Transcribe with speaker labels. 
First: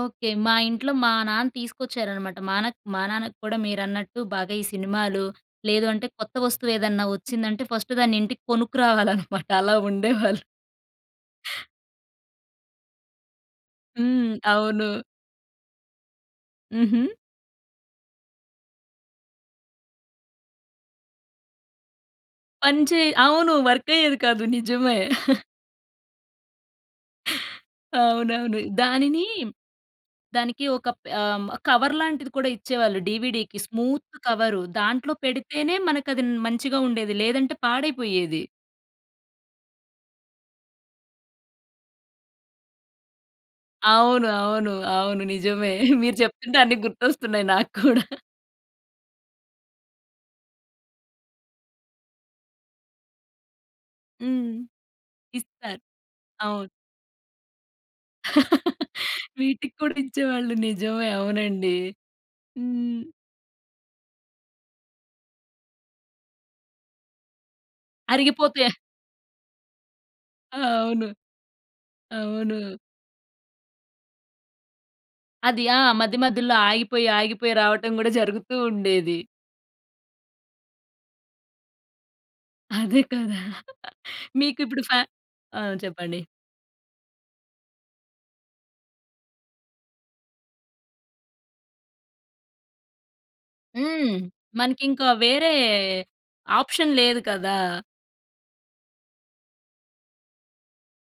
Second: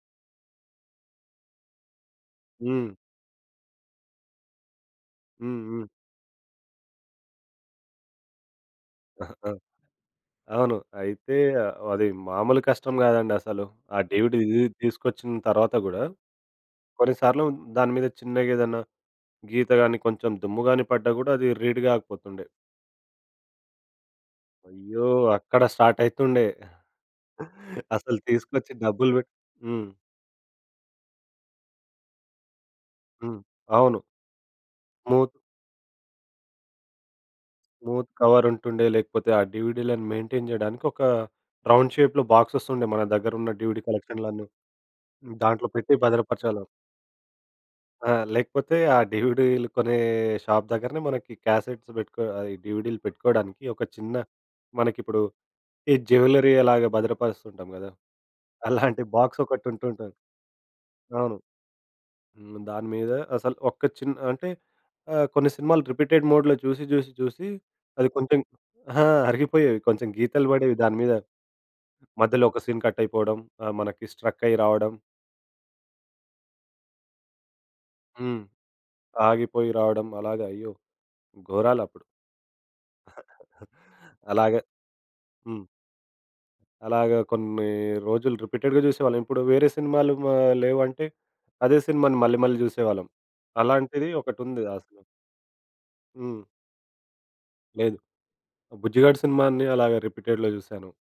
Speaker 1: Okay. మా ఇంట్లో మా నాన్న తీసుకొచ్చారన్నమాట. మా నాక్
Speaker 2: హ్మ్.
Speaker 1: మా నాన్నకి కూడా మీరన్నట్టు బాగా ఈ సినిమాలు,
Speaker 2: హ్మ్, హ్మ్.
Speaker 1: లేదు అంటే కొత్త వస్తువు ఏదైనా వచ్చిందంటే ఫస్ట్ దాన్ని ఇంటికి కొనుక్కురావాలన్నమాట.
Speaker 2: ఆహా!
Speaker 1: అలా ఉండేవాళ్ళు.
Speaker 2: అవును. అయితే అది మామూలు కష్టం గాదండి అసలు. ఆ
Speaker 1: హ్మ్.
Speaker 2: డీవీడిది
Speaker 1: అవును.
Speaker 2: తీసుకొచ్చిన తర్వాత గూడా
Speaker 1: హుహు.
Speaker 2: కొన్నిసార్లు దాని మీద చిన్నగా ఏదన్నా గీత గాని కొంచెం దుమ్ము గాని పడ్డా గూడా అది రీడ్ కాకపోతుండే.
Speaker 1: పని చే అవును. వర్కయ్యేది కాదు నిజమే.
Speaker 2: అయ్యో! అక్కడ స్టార్ట్ అయితుండే. అసలు
Speaker 1: అవునవును.
Speaker 2: తీసుకొచ్చి డబ్బులు
Speaker 1: దానిని
Speaker 2: బెట్టి హ్మ్.
Speaker 1: దానికి ఒక ప ఆహ్, కవర్ లాంటిది కూడా ఇచ్చేవాళ్ళు.
Speaker 2: హ్మ్.
Speaker 1: డీవీడీకి
Speaker 2: అవును.
Speaker 1: స్మూత్ కవరు దాంట్లో
Speaker 2: మూత్
Speaker 1: పెడితేనే మనకది న్ మంచిగా ఉండేది. లేదంటే
Speaker 2: స్మూత్
Speaker 1: పాడయిపోయేది.
Speaker 2: కవర్ ఉంటుండే. లేకపోతే ఆ డీవీడిలను మెయింటైన్ జేయడానికి ఒక రౌండ్ షేప్‌లో బాక్స్‌సెస్ ఉండె మన దగ్గర ఉన్న డీవీడీ
Speaker 1: అవును,
Speaker 2: కలెక్షన్‌లన్నీ
Speaker 1: అవును, అవును.
Speaker 2: దాంట్లో
Speaker 1: నిజమే.
Speaker 2: పెట్టి
Speaker 1: మీరు చెప్తుంటే
Speaker 2: భద్రపరచాలొ.
Speaker 1: అన్ని గుర్తొస్తున్నాయి నాకూడా.
Speaker 2: ఆ! లేకపోతే ఆ డీవీడీలు కొనే షాప్ దగ్గరనే మనకి క్యాసెట్స్ పెట్టుకో అది డీవీడీలు పెట్టుకోడానికి ఒక చిన్న
Speaker 1: హ్మ్.
Speaker 2: మనకిప్పుడు
Speaker 1: ఇస్తారు.
Speaker 2: ఈ జ్యువెల్లరీ
Speaker 1: అవును.
Speaker 2: ఎలాగా భద్రపరుస్తూ ఉంటాం గదా! అలాంటి బాక్స్ ఒకటి
Speaker 1: వీటికి కూడా
Speaker 2: ఉంటుంటుంది.
Speaker 1: ఇచ్చేవాళ్ళు నిజమే.
Speaker 2: అవును.
Speaker 1: అవునండి.
Speaker 2: హ్మ్. దాని
Speaker 1: హ్మ్.
Speaker 2: మీద అసలు ఒక్క చిన్న అంటే ఆహ్, కొన్ని సినిమాలు రిపీటెడ్ మోడ్‌లో చూసి, చూసి చూసి అది కొంచెం
Speaker 1: అరిగిపోతే
Speaker 2: ఆహ్, అరిగిపోయేవి. కొంచెం గీతలు
Speaker 1: ఆ!
Speaker 2: బడేవి దాని
Speaker 1: అవును.
Speaker 2: మీద. మధ్యలో ఒక
Speaker 1: అవును.
Speaker 2: సీన్ కట్ అయిపోవడం. ఆ! మనకి స్ట్రక్ అయ్యి రావడం.
Speaker 1: అది ఆ మధ్య మధ్యలో ఆగిపోయి, ఆగిపోయి రావటం గూడా
Speaker 2: హ్మ్.
Speaker 1: జరుగుతూ ఉండేది.
Speaker 2: ఆగిపోయి రావడం. అలాగా అయ్యో! ఘోరాలప్పుడు.
Speaker 1: అదే కదా!
Speaker 2: అలాగ.
Speaker 1: మీకిప్పుడు ఫ
Speaker 2: హ్మ్.
Speaker 1: ఆహ్, చెప్పండి.
Speaker 2: అలాగా కొన్ని రోజులు రిపీటెడ్‌గా జూసేవాళ్ళం. ఇప్పుడు వేరే సినిమాలు ఆహ్, లేవంటే అదే సినిమాని మళ్ళీ మళ్ళీ జూసేవాళ్ళం. అలాంటిది
Speaker 1: హ్మ్.
Speaker 2: ఒకటుంది. ఆ
Speaker 1: మనకి
Speaker 2: సి
Speaker 1: ఇంకా వేరే
Speaker 2: హ్మ్.
Speaker 1: ఆప్షన్ లేదు కదా!
Speaker 2: లేదు. 'బుజ్జిగాడు' సినిమాని అలాగా రిపీటెడ్‌లో జూసాను.